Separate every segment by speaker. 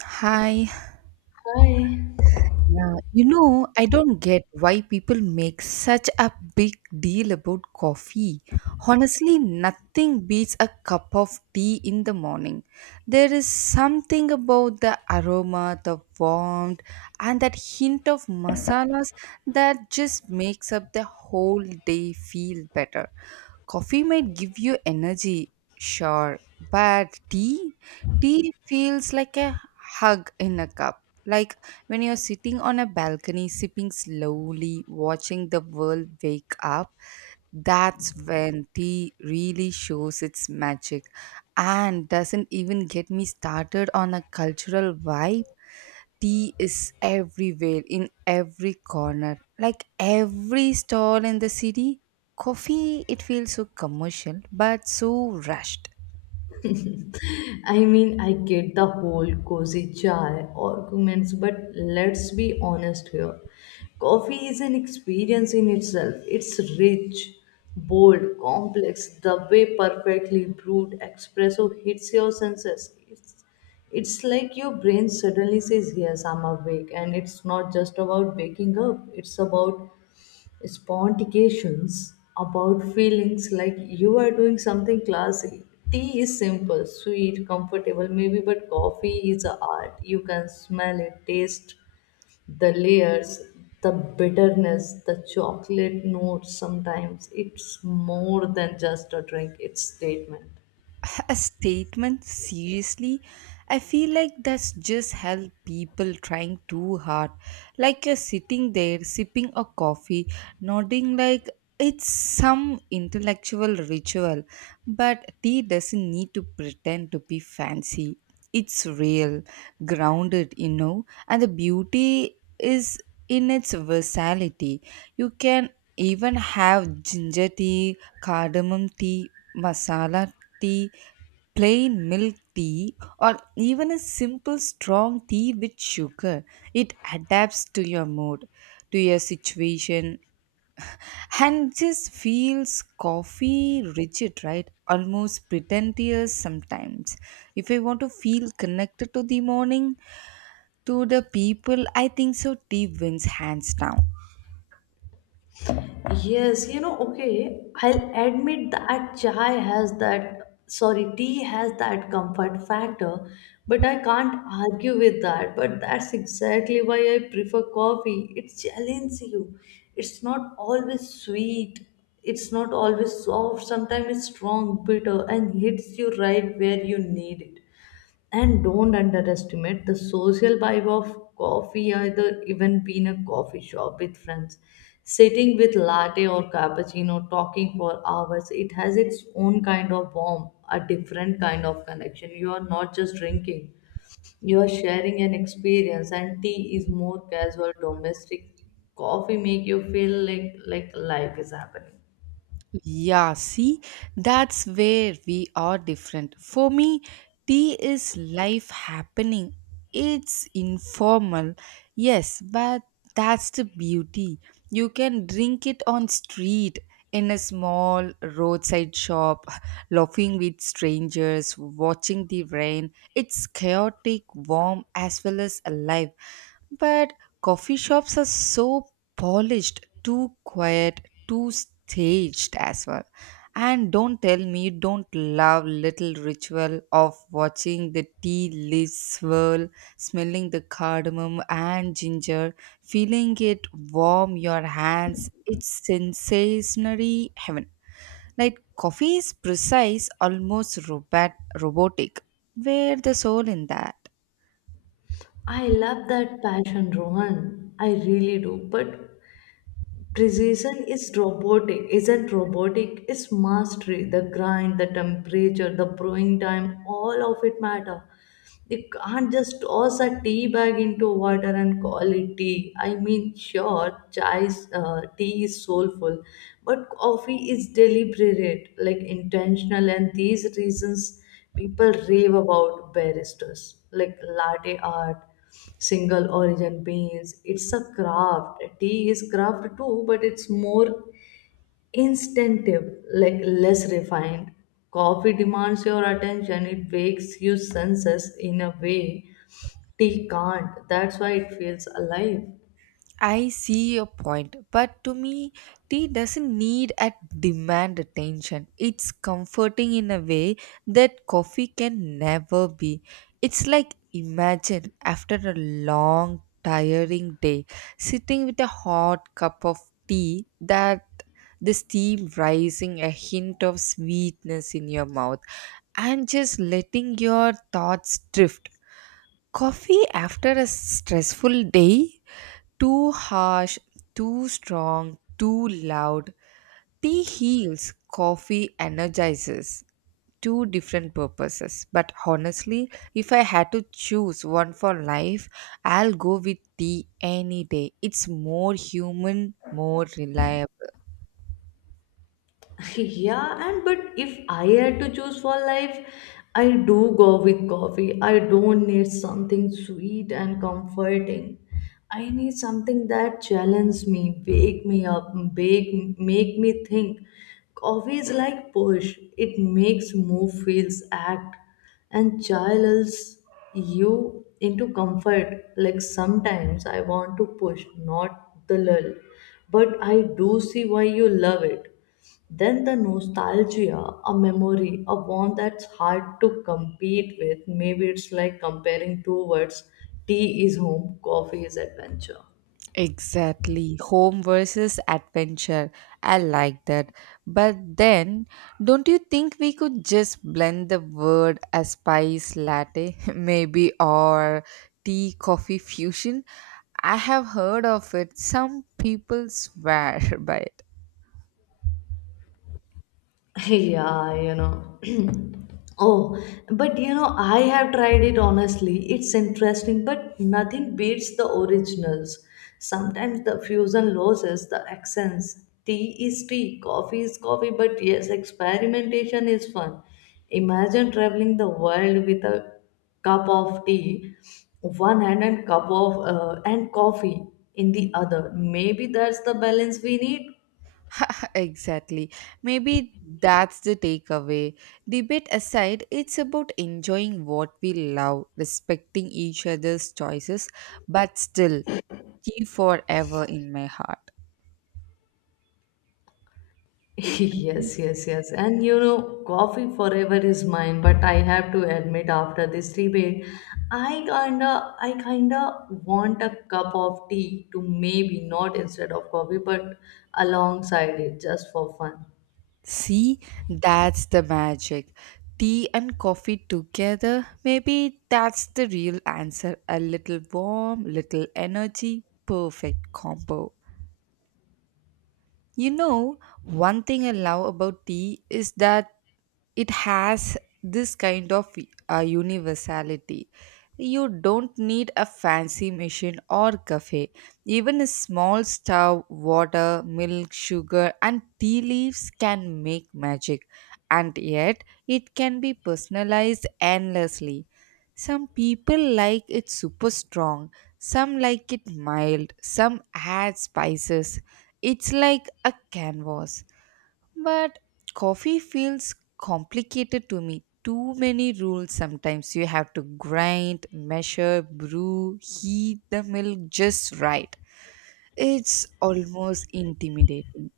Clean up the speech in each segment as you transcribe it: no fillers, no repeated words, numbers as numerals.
Speaker 1: Hi.
Speaker 2: I,
Speaker 1: Yeah, you know, I don't get why people make such a big deal about coffee. Honestly, nothing beats a cup of tea in the morning. There is something about the aroma, the warmth, and that hint of masalas that just makes up the whole day feel better. Coffee might give you energy, sure, but tea feels like a hug in a cup. Like when you're sitting on a balcony, sipping slowly, watching the world wake up, that's when tea really shows its magic. And doesn't even get me started on a cultural vibe, tea is everywhere in every corner, like every stall in the city. Coffee, it feels so commercial but so rushed.
Speaker 2: I mean, I get the whole cozy chai arguments, but let's be honest here. Coffee is an experience in itself. It's rich, bold, complex. The way perfectly brewed espresso hits your senses. It's like your brain suddenly says, yes, I'm awake. And it's not just about waking up, it's about spontications about feelings like you are doing something classy. Tea is simple, sweet, comfortable, maybe, but coffee is a art. You can smell it, taste the layers, the bitterness, the chocolate notes. Sometimes it's more than just a drink, it's statement.
Speaker 1: A statement, seriously? I feel like that's just help people trying too hard, like you're sitting there sipping a coffee, nodding like it's some intellectual ritual. But tea doesn't need to pretend to be fancy, it's real, grounded, you know. And the beauty is in its versatility. You can even have ginger tea, cardamom tea, masala tea, plain milk tea, or even a simple strong tea with sugar. It adapts to your mood, to your situation, and just feels. Coffee, rigid, right, almost pretentious sometimes. If I want to feel connected to the morning, to the people, I think so tea wins hands down.
Speaker 2: Yes, you know, okay, I'll admit that chai has that, sorry, tea has that comfort factor, but I can't argue with that. But that's exactly why I prefer coffee. It challenges you. It's not always sweet, it's not always soft. Sometimes it's strong, bitter, and hits you right where you need it. And don't underestimate the social vibe of coffee either, even being a coffee shop with friends sitting with latte or cappuccino talking for hours. It has its own kind of warmth, a different kind of connection. You are not just drinking, you are sharing an experience. And tea is more casual, domestic. Coffee make you feel like life is happening.
Speaker 1: Yeah, see, that's where we are different. For me, tea is life happening. It's informal, yes, but that's the beauty. You can drink it on street, in a small roadside shop, laughing with strangers, watching the rain. It's chaotic, warm, as well as alive. But coffee shops are so polished, too quiet, too staged as well. And don't tell me you don't love little ritual of watching the tea leaves swirl, smelling the cardamom and ginger, feeling it warm your hands. It's sensationary heaven. Like coffee is precise, almost robotic. Where the soul in that?
Speaker 2: I love that passion, Rohan. I really do. But precision is robotic, isn't robotic, it's mastery. The grind, the temperature, the brewing time, all of it matter. They can't just toss a tea bag into water and call it tea. I mean, sure, tea is soulful, but coffee is deliberate, like intentional, and these reasons people rave about baristas, like latte art, single origin beans. It's a craft. Tea is craft too, but it's more instinctive, like less refined. Coffee demands your attention, it wakes your senses in a way tea can't. That's why it feels alive.
Speaker 1: I see your point, but to me, tea doesn't need and demand attention. It's comforting in a way that coffee can never be. It's like imagine after a long, tiring day, sitting with a hot cup of tea that the steam rising, a hint of sweetness in your mouth, and just letting your thoughts drift. Coffee after a stressful day, too harsh, too strong, too loud. Tea heals, coffee energizes. Two different purposes. But honestly, if I had to choose one for life, I'll go with tea any day. It's more human, more reliable.
Speaker 2: Yeah, and but if I had to choose for life, I do go with coffee. I don't need something sweet and comforting, I need something that challenges me, wake me up, make me think. Coffee is like push, it makes move feels act and channels you into comfort. Like sometimes I want to push, not the lull, but I do see why you love it. Then the nostalgia, a memory, a one that's hard to compete with. Maybe it's like comparing two words: tea is home, coffee is adventure.
Speaker 1: Exactly. Home versus adventure. I like that. But then, don't you think we could just blend the word as spice latte, maybe, or tea coffee fusion? I have heard of it. Some people swear by it.
Speaker 2: Yeah, you know. Oh, but you know, I have tried it honestly. It's interesting, but nothing beats the originals. Sometimes the fusion loses the accents. Tea is tea, coffee is coffee, but yes, experimentation is fun. Imagine traveling the world with a cup of tea, one hand, and cup of and coffee in the other. Maybe that's the balance we need.
Speaker 1: Exactly. Maybe that's the takeaway. Debate aside, it's about enjoying what we love, respecting each other's choices, but still you forever in my heart.
Speaker 2: Yes, yes, yes. And you know, coffee forever is mine, but I have to admit after this debate, I kinda want a cup of tea to, maybe not instead of coffee, but alongside it just for fun.
Speaker 1: See, that's the magic. Tea and coffee together, maybe that's the real answer. A little warm, little energy, perfect combo. You know, one thing I love about tea is that it has this kind of universality. You don't need a fancy machine or cafe. Even a small stove, water, milk, sugar, and tea leaves can make magic, and yet it can be personalized endlessly. Some people like it super strong, some like it mild, some add spices. It's like a canvas, but coffee feels complicated to me. Too many rules sometimes. You have to grind, measure, brew, heat the milk just right. It's almost intimidating.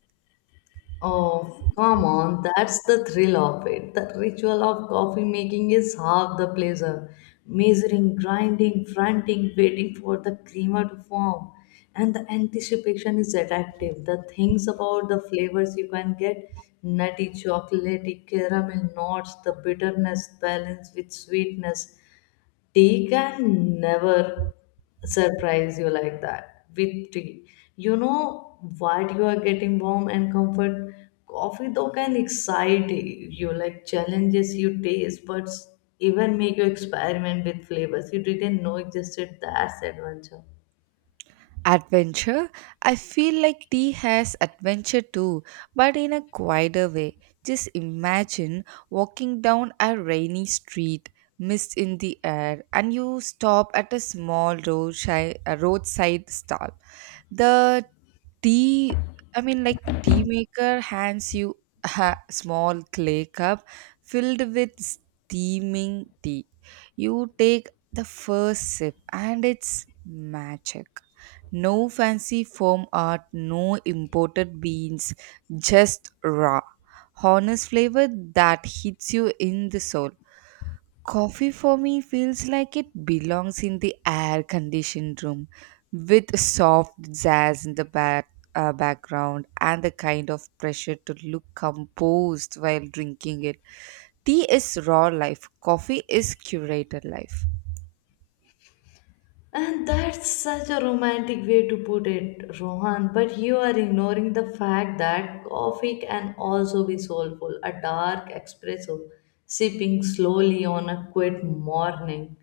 Speaker 2: Oh, come on, that's the thrill of it. The ritual of coffee making is half the pleasure. Measuring, grinding, fronting, waiting for the creamer to form. And the anticipation is addictive. The things about the flavors you can get: nutty, chocolatey, caramel notes, the bitterness balanced with sweetness. Tea can never surprise you like that. With tea, you know what you are getting: warm and comfort. Coffee though can excite you, like challenges you taste, but even make you experiment with flavors you didn't know existed. That's adventure.
Speaker 1: Adventure? I feel like tea has adventure too, but in a quieter way. Just imagine walking down a rainy street, mist in the air, and you stop at a small roadside, a roadside stall. The tea, I mean, like tea maker hands you a small clay cup filled with steaming tea. You take the first sip, and it's magic. No fancy foam art, no imported beans, just raw, honest flavor that hits you in the soul. Coffee for me feels like it belongs in the air conditioned room with soft jazz in the back, background and the kind of pressure to look composed while drinking it. Tea is raw life, coffee is curated life.
Speaker 2: And that's such a romantic way to put it, Rohan. But you are ignoring the fact that coffee can also be soulful. A dark espresso sipping slowly on a quiet morning,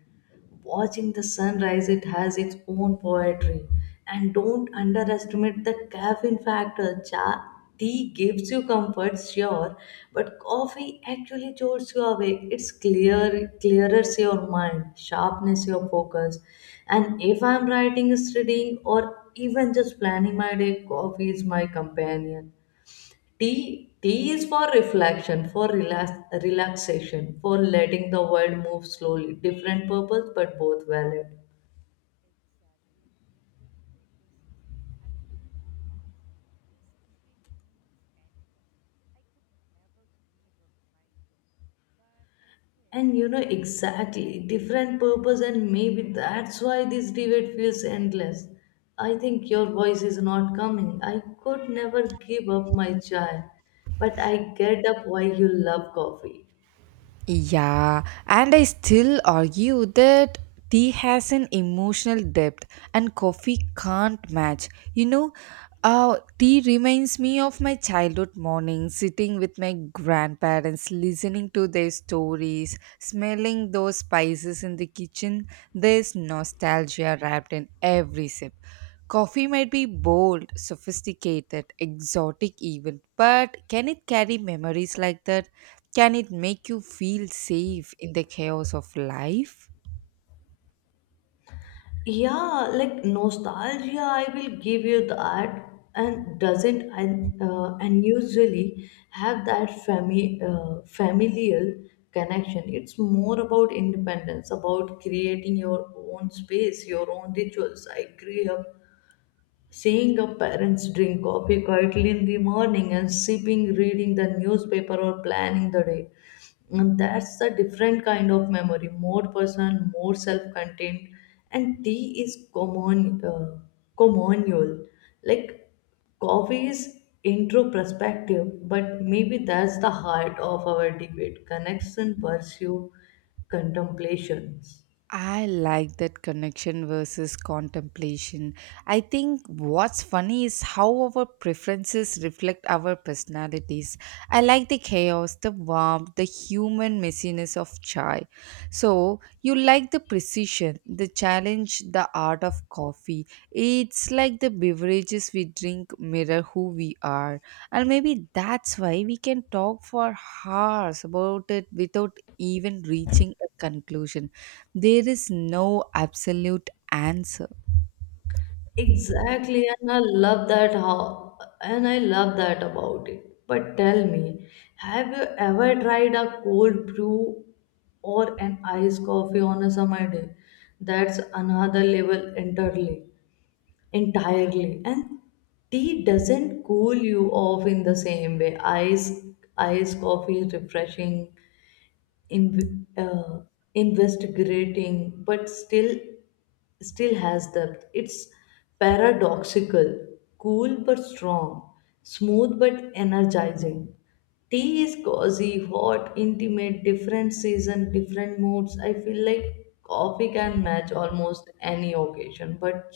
Speaker 2: watching the sunrise, it has its own poetry. And don't underestimate the caffeine factor. Tea gives you comfort, sure, but coffee actually jolts you awake. It's clear, clears your mind, sharpness your focus. And if I'm writing, studying, or even just planning my day, coffee is my companion. Tea is for reflection, for relaxation, for letting the world move slowly. Different purpose, but both valid.
Speaker 1: Exactly, different purposes. And maybe that's why this debate feels endless. I could never give up my tea, but I can.
Speaker 2: And you know exactly, different purpose, and maybe that's why this debate feels endless. I think your voice is not coming. I could never give up my chai, but I get up why you love coffee.
Speaker 1: Yeah, and I still argue that tea has an emotional depth and coffee can't match. You know, tea reminds me of my childhood mornings, sitting with my grandparents, listening to their stories, smelling those spices in the kitchen. There's nostalgia wrapped in every sip. Coffee might be bold, sophisticated, exotic even, but can it carry memories like that? Can it make you feel safe in the chaos of life?
Speaker 2: Yeah, like nostalgia, I will give you that, and doesn't and unusually have that familial connection. It's more about independence, about creating your own space, your own rituals. I grew up seeing a parents drink coffee quietly in the morning and sipping, reading the newspaper, or planning the day. And that's a different kind of memory, more personal, more self contained. And tea is communal. Like coffee is introspective, but maybe that's the heart of our debate: connection, pursue, contemplations.
Speaker 1: I like that connection versus contemplation. I think what's funny is how our preferences reflect our personalities. I like the chaos, the warmth, the human messiness of chai. So, you like the precision, the challenge, the art of coffee. It's like the beverages we drink mirror who we are. And maybe that's why we can talk for hours about it without even reaching a conclusion. There is no absolute answer.
Speaker 2: Exactly, and I love that about it. But tell me, have you ever tried a cold brew or an iced coffee on a summer day? That's another level entirely. And tea doesn't cool you off in the same way. Iced coffee is refreshing, in, uh, investigating, but still has depth. It's paradoxical, cool but strong, smooth but energizing. Tea is cozy, hot, intimate, different season, different moods. I feel like coffee can match almost any occasion, but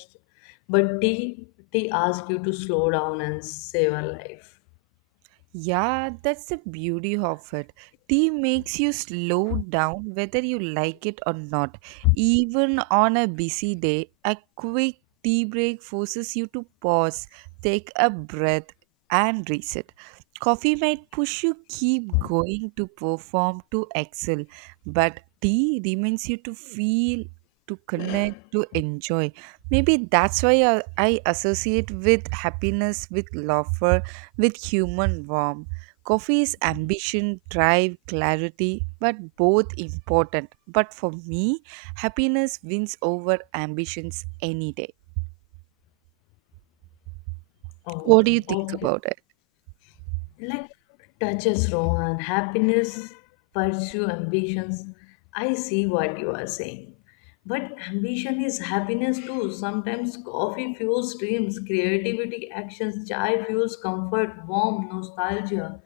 Speaker 2: tea asks you to slow down and savor life.
Speaker 1: Yeah, that's the beauty of it. Tea makes you slow down whether you like it or not. Even on a busy day, a quick tea break forces you to pause, take a breath, and reset. Coffee might push you keep going to perform to excel, but tea reminds you to feel, to connect, to enjoy. Maybe that's why I associate with happiness with laughter with human warmth. Coffee's ambition, drive, clarity, but both important. But for me, happiness wins over ambitions any day. What do you
Speaker 2: Oh,
Speaker 1: think
Speaker 2: okay.
Speaker 1: about it?
Speaker 2: Like touches Rohan, happiness, pursue ambitions. I see what you are saying. But ambition is happiness too. Sometimes coffee fuels dreams, creativity actions, chai fuels comfort, warmth, nostalgia.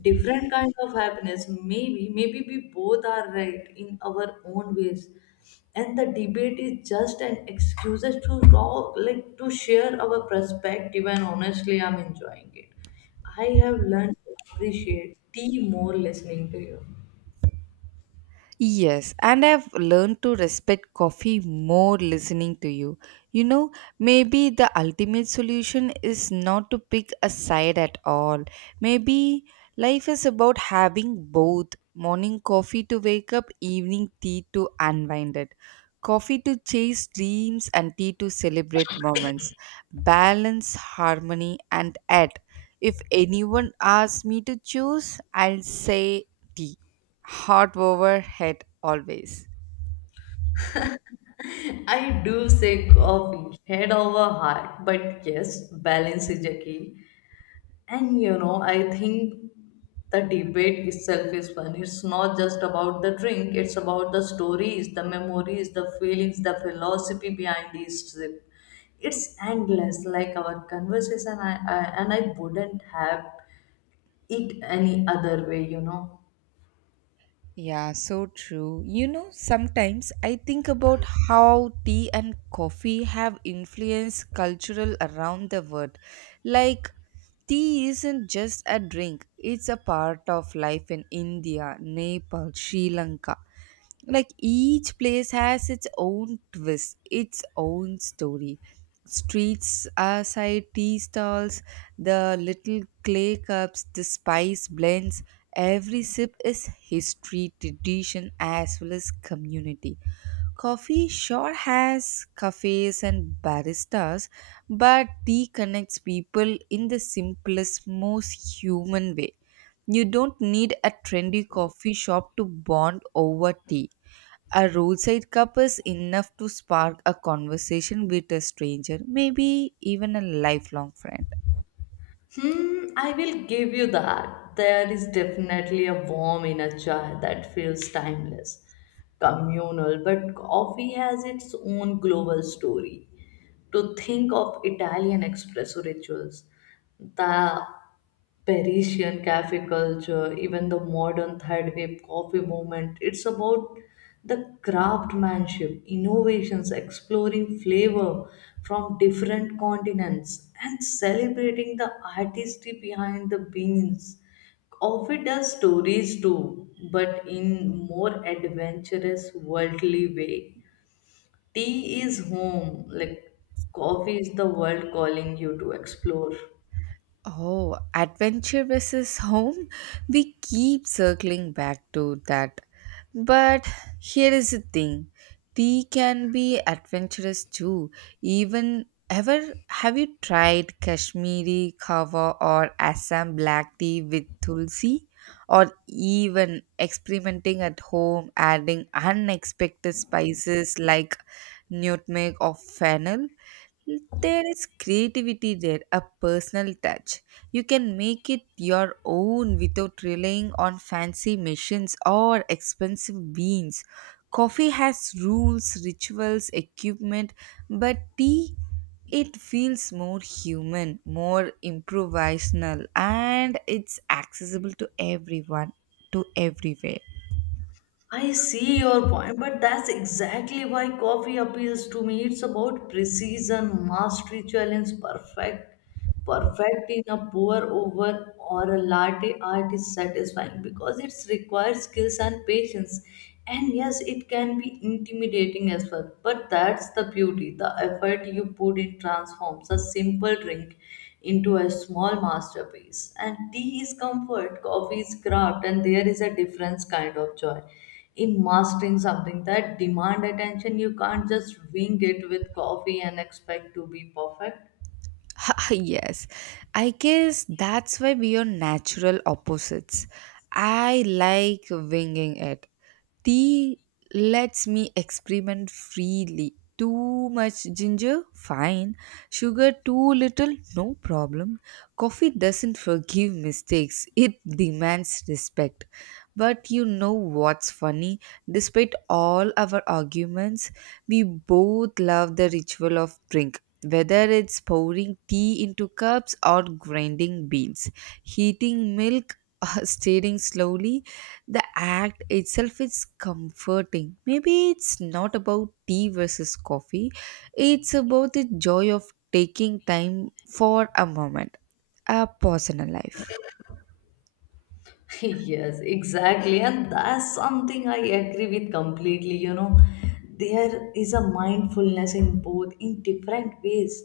Speaker 2: Different kind of happiness. Maybe we both are right in our own ways. And the debate is just an excuse to talk, like to share our perspective, and honestly, I'm enjoying it. I have learned to appreciate tea more listening to you.
Speaker 1: Yes, and I've learned to respect coffee more listening to you. You know, maybe the ultimate solution is not to pick a side at all. Maybe life is about having both, morning coffee to wake up, evening tea to unwind it, coffee to chase dreams, and tea to celebrate moments. Balance, harmony, and at. If anyone asks me to choose, I'll say tea. Heart over head always.
Speaker 2: I do say coffee, head over heart, but yes, balance is a key. And you know, I think the debate itself is fun. It's not just about the drink, it's about the stories, the memories, the feelings, the philosophy behind each sip. It's endless, like our conversation, and I wouldn't have it any other way, you know.
Speaker 1: Yeah, so true. You know, sometimes I think about how tea and coffee have influenced cultural around the world. Like tea isn't just a drink, it's a part of life in India, Nepal, Sri Lanka. Like each place has its own twist, its own story. Streets aside tea stalls, the little clay cups, the spice blends. Every sip is history, tradition, as well as community. Coffee sure has cafes and baristas, but tea connects people in the simplest, most human way. You don't need a trendy coffee shop to bond over tea. A roadside cup is enough to spark a conversation with a stranger, maybe even a lifelong friend.
Speaker 2: Hmm, I will give you that. There is definitely a warm inner joy that feels timeless, communal, but coffee has its own global story. To think of Italian espresso rituals, the Parisian cafe culture, even the modern third wave coffee movement. It's about the craftsmanship, innovations, exploring flavor from different continents, and celebrating the artistry behind the beans. Coffee does stories too, but in more adventurous, worldly way. Tea is home, like coffee is the world calling you to explore.
Speaker 1: Oh, adventure versus home? We keep circling back to that. But here is the thing, tea can be adventurous too. Even ever have you tried Kashmiri kava or Assam black tea with tulsi? Or even experimenting at home, adding unexpected spices like nutmeg or fennel? There is creativity there, a personal touch. You can make it your own without relying on fancy machines or expensive beans. Coffee has rules, rituals, equipment, but tea, it feels more human, more improvisational, and it's accessible to everyone, to everywhere.
Speaker 2: I see your point, but that's exactly why coffee appeals to me. It's about precision, mastery, challenge, perfect in a pour over, or a latte art is satisfying because it requires skills and patience. And yes, it can be intimidating as well, but that's the beauty. The effort you put in transforms a simple drink into a small masterpiece. And tea is comfort, coffee is craft, and there is a different kind of joy in mastering something that demand attention. You can't just wing it with coffee and expect to be perfect.
Speaker 1: Yes, I guess that's why we are natural opposites. I like winging it. Tea lets me experiment freely. Too much ginger? Fine. Sugar too little? No problem. Coffee doesn't forgive mistakes, it demands respect. But you know what's funny? Despite all our arguments, we both love the ritual of drink. Whether it's pouring tea into cups or grinding beans, heating milk or stirring slowly, the act itself is comforting. Maybe it's not about tea versus coffee, it's about the joy of taking time for a moment, a pause in a life.
Speaker 2: Yes, exactly. And that's something I agree with completely. You know, there is a mindfulness in both in different ways.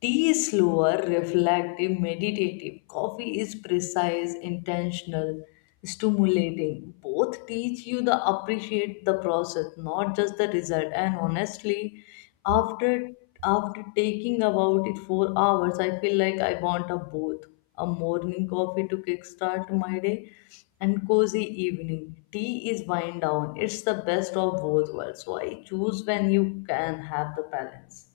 Speaker 2: Tea is slower, reflective, meditative. Coffee is precise, intentional, stimulating. Both teach you the appreciate the process, not just the result. And honestly, after after taking about it 4 hours, I feel like I want a both a morning coffee to kickstart my day, and cozy evening. Tea is wind down. It's the best of both worlds. So I choose when you can have the balance.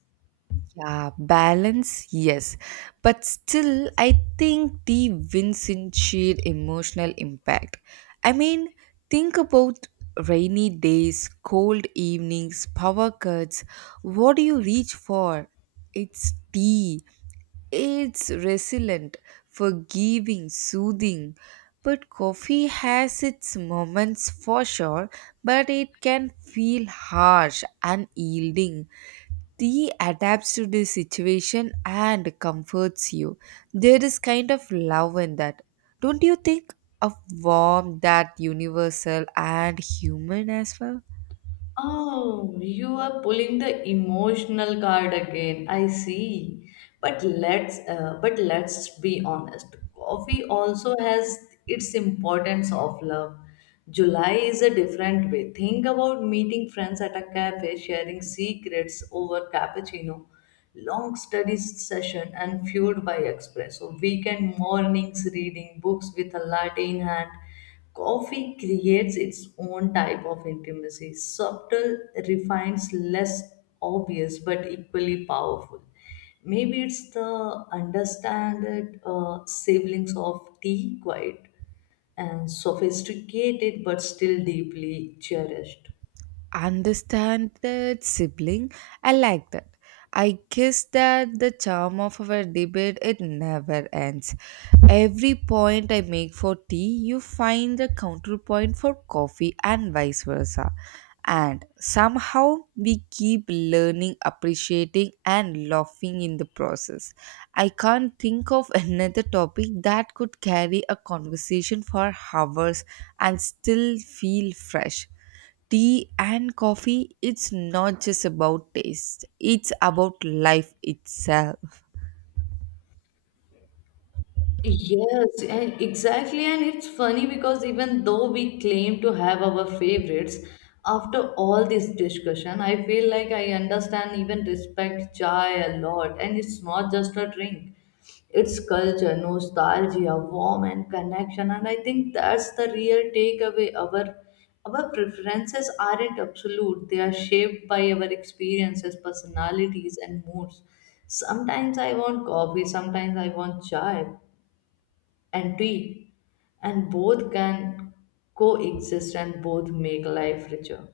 Speaker 1: Yeah, balance, yes. But still, I think tea wins in sheer emotional impact. I mean, think about rainy days, cold evenings, power cuts. What do you reach for? It's tea. It's resilient, forgiving, soothing. But coffee has its moments for sure, but it can feel harsh and yielding. Tea adapts to the situation and comforts you. There is kind of love in that. Don't you think? Of warmth that universal and human as well?
Speaker 2: Oh, you are pulling the emotional card again. I see. But let's be honest. Coffee also has its importance of love. July is a different way. Think about meeting friends at a cafe, sharing secrets over cappuccino, long study session and fueled by espresso, weekend mornings reading books with a latte in hand. Coffee creates its own type of intimacy, subtle, refined, less obvious, but equally powerful. Maybe it's the understanded siblings of tea, quiet and sophisticated, but still deeply cherished.
Speaker 1: Understand that sibling, I like that. I guess that the charm of our debate, it never ends. Every point I make for tea, you find a counterpoint for coffee and vice versa, and somehow we keep learning, appreciating, and laughing in the process. I can't think of another topic that could carry a conversation for hours and still feel fresh. Tea and coffee, it's not just about taste, it's about life itself.
Speaker 2: Yes, and exactly. And it's funny because even though we claim to have our favorites, after all this discussion, I feel like I understand even respect chai a lot. And it's not just a drink, it's culture, nostalgia, warmth, and connection. And I think that's the real takeaway. Our preferences aren't absolute, they are shaped by our experiences, personalities, and moods. Sometimes I want coffee, sometimes I want chai, and tea, and both can coexist and both make life richer.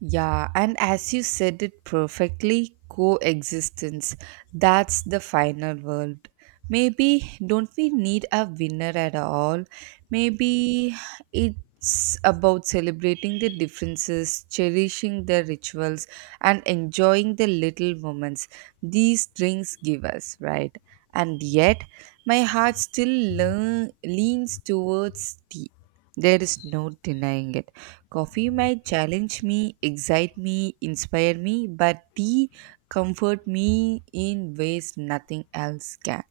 Speaker 1: Yeah, and as you said it perfectly, coexistence. That's the final word. Maybe don't we need a winner at all? Maybe it's about celebrating the differences, cherishing the rituals, and enjoying the little moments these drinks give us, right? And yet, my heart still leans towards tea. There is no denying it. Coffee might challenge me, excite me, inspire me, but tea comfort me in ways nothing else can.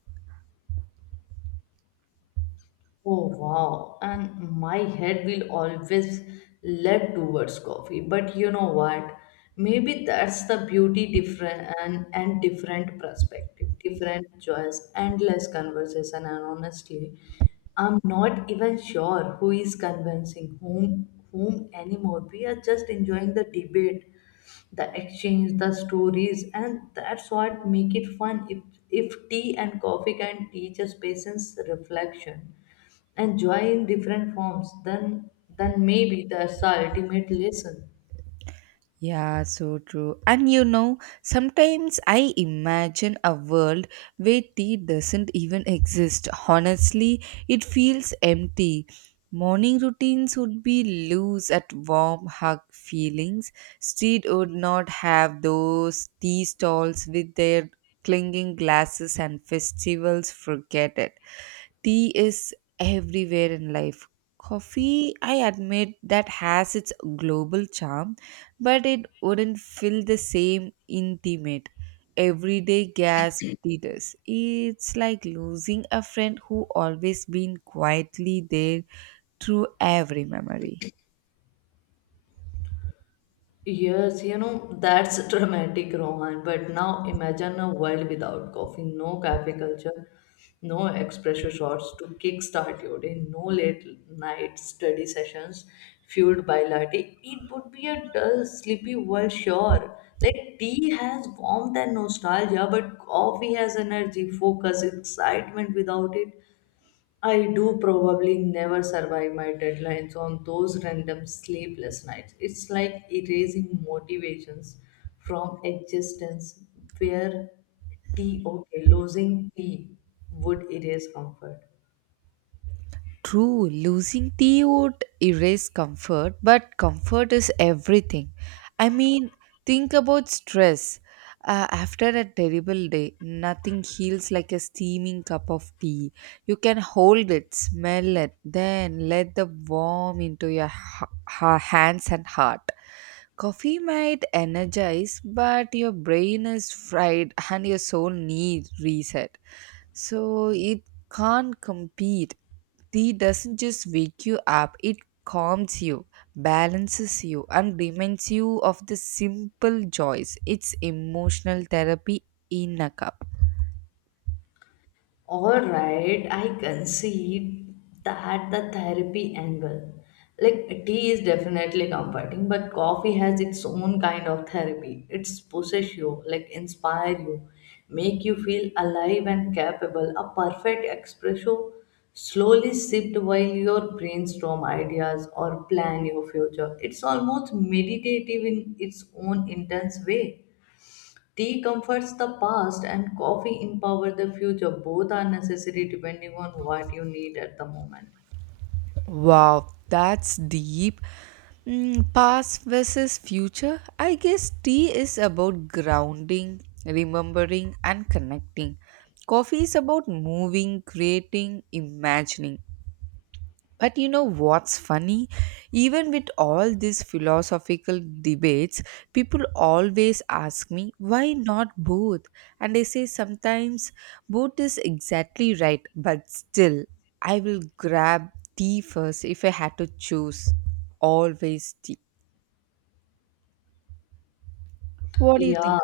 Speaker 2: Oh wow, and my head will always lead towards coffee. But you know what? Maybe that's the beauty: different and different perspective, different choice, endless conversation, and honestly, I'm not even sure who is convincing whom anymore. We are just enjoying the debate, the exchange, the stories, and that's what make it fun. If tea and coffee can teach us patience, reflection and joy in different forms, then maybe that's the ultimate lesson.
Speaker 1: Yeah, so true. And you know, sometimes I imagine a world where tea doesn't even exist. Honestly, it feels empty. Morning routines would be loose at warm hug feelings. Street would not have those tea stalls with their clinging glasses and festivals. Forget it, tea is everywhere in life. Coffee, I admit, that has its global charm, but it wouldn't feel the same intimate, everyday gasp it is. It's like losing a friend who always been quietly there through every memory.
Speaker 2: Yes, you know, that's dramatic Rohan, but now imagine a world without coffee. No cafe culture, no espresso shots to kickstart your day, no late night study sessions fueled by latte. It would be a dull sleepy world, sure. Like tea has warmth and nostalgia, but coffee has energy, focus, excitement. Without it, I do probably never survive my deadlines on those random sleepless nights. It's like erasing motivations from existence. Where tea, okay, losing tea would erase comfort.
Speaker 1: True, losing tea would erase comfort, but comfort is everything. I mean, think about stress. After a terrible day, nothing heals like a steaming cup of tea. You can hold it, smell it, then let the warm into your hands and heart. Coffee might energize, but your brain is fried and your soul needs reset. So it can't compete. Tea doesn't just wake you up, it calms you, balances you, and reminds you of the simple joys. It's emotional therapy in a cup.
Speaker 2: All right, I concede that the therapy angle. Like, tea is definitely comforting, but coffee has its own kind of therapy. It's possess you, like, inspire you, make you feel alive and capable. A perfect espresso slowly sipped while your brainstorm ideas or plan your future. It's almost meditative in its own intense way. Tea comforts the past and coffee empower the future. Both are necessary depending on what you need at the moment.
Speaker 1: Wow, that's deep. Mm, past versus future. I guess tea is about grounding, remembering, and connecting. Coffee is about moving, creating, imagining. But you know what's funny? Even with all these philosophical debates, people always ask me, why not both? And I say sometimes both is exactly right, but still, I will grab tea first if I had to choose. Always tea. What do you think?
Speaker 2: Yeah.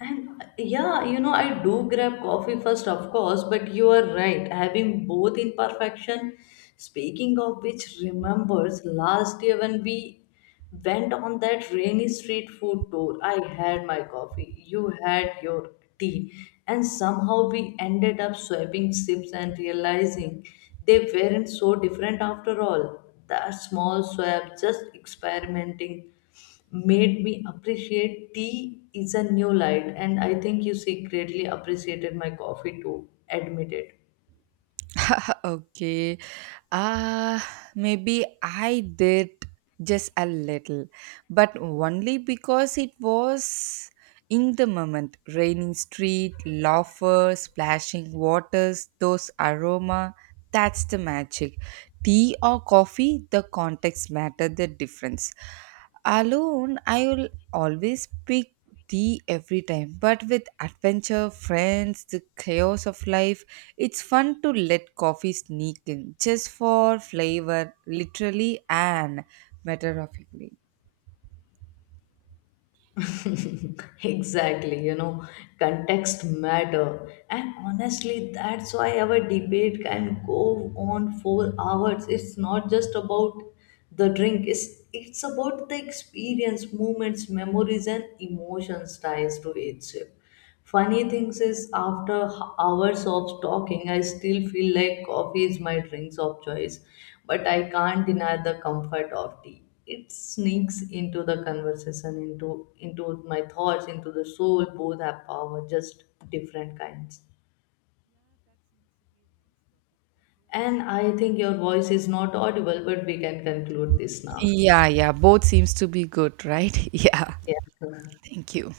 Speaker 2: And yeah, you know, I do grab coffee first, of course, but you are right. Having both in perfection. Speaking of which, remembers last year when we went on that rainy street food tour, I had my coffee, you had your tea, and somehow we ended up swapping sips and realizing they weren't so different after all. That small swap, just experimenting, made me appreciate tea is a new light, and I think you secretly appreciated my coffee too. Admit
Speaker 1: Okay. Uh, Maybe I did just a little, but only because it was in the moment raining street, laughter, splashing waters, those aroma. That's the magic tea or coffee, the context matter the difference. Alone, I will always pick tea every time, but with adventure, friends, the chaos of life, it's fun to let coffee sneak in just for flavor, literally and metaphorically.
Speaker 2: it. Exactly, you know, context matter. And honestly, that's why our debate can go on for hours. It's not just about the drink, it's about the experience, moments, memories, and emotions ties to it. Funny things is after hours of talking, I still feel like coffee is my drinks of choice, but I can't deny the comfort of tea. It sneaks into the conversation, into my thoughts, into the soul. Both have power, just different kinds. And I think your voice is not audible, but we can conclude this now.
Speaker 1: Yeah, yeah, both seems to be good, right? Yeah,
Speaker 2: Yeah.
Speaker 1: thank you.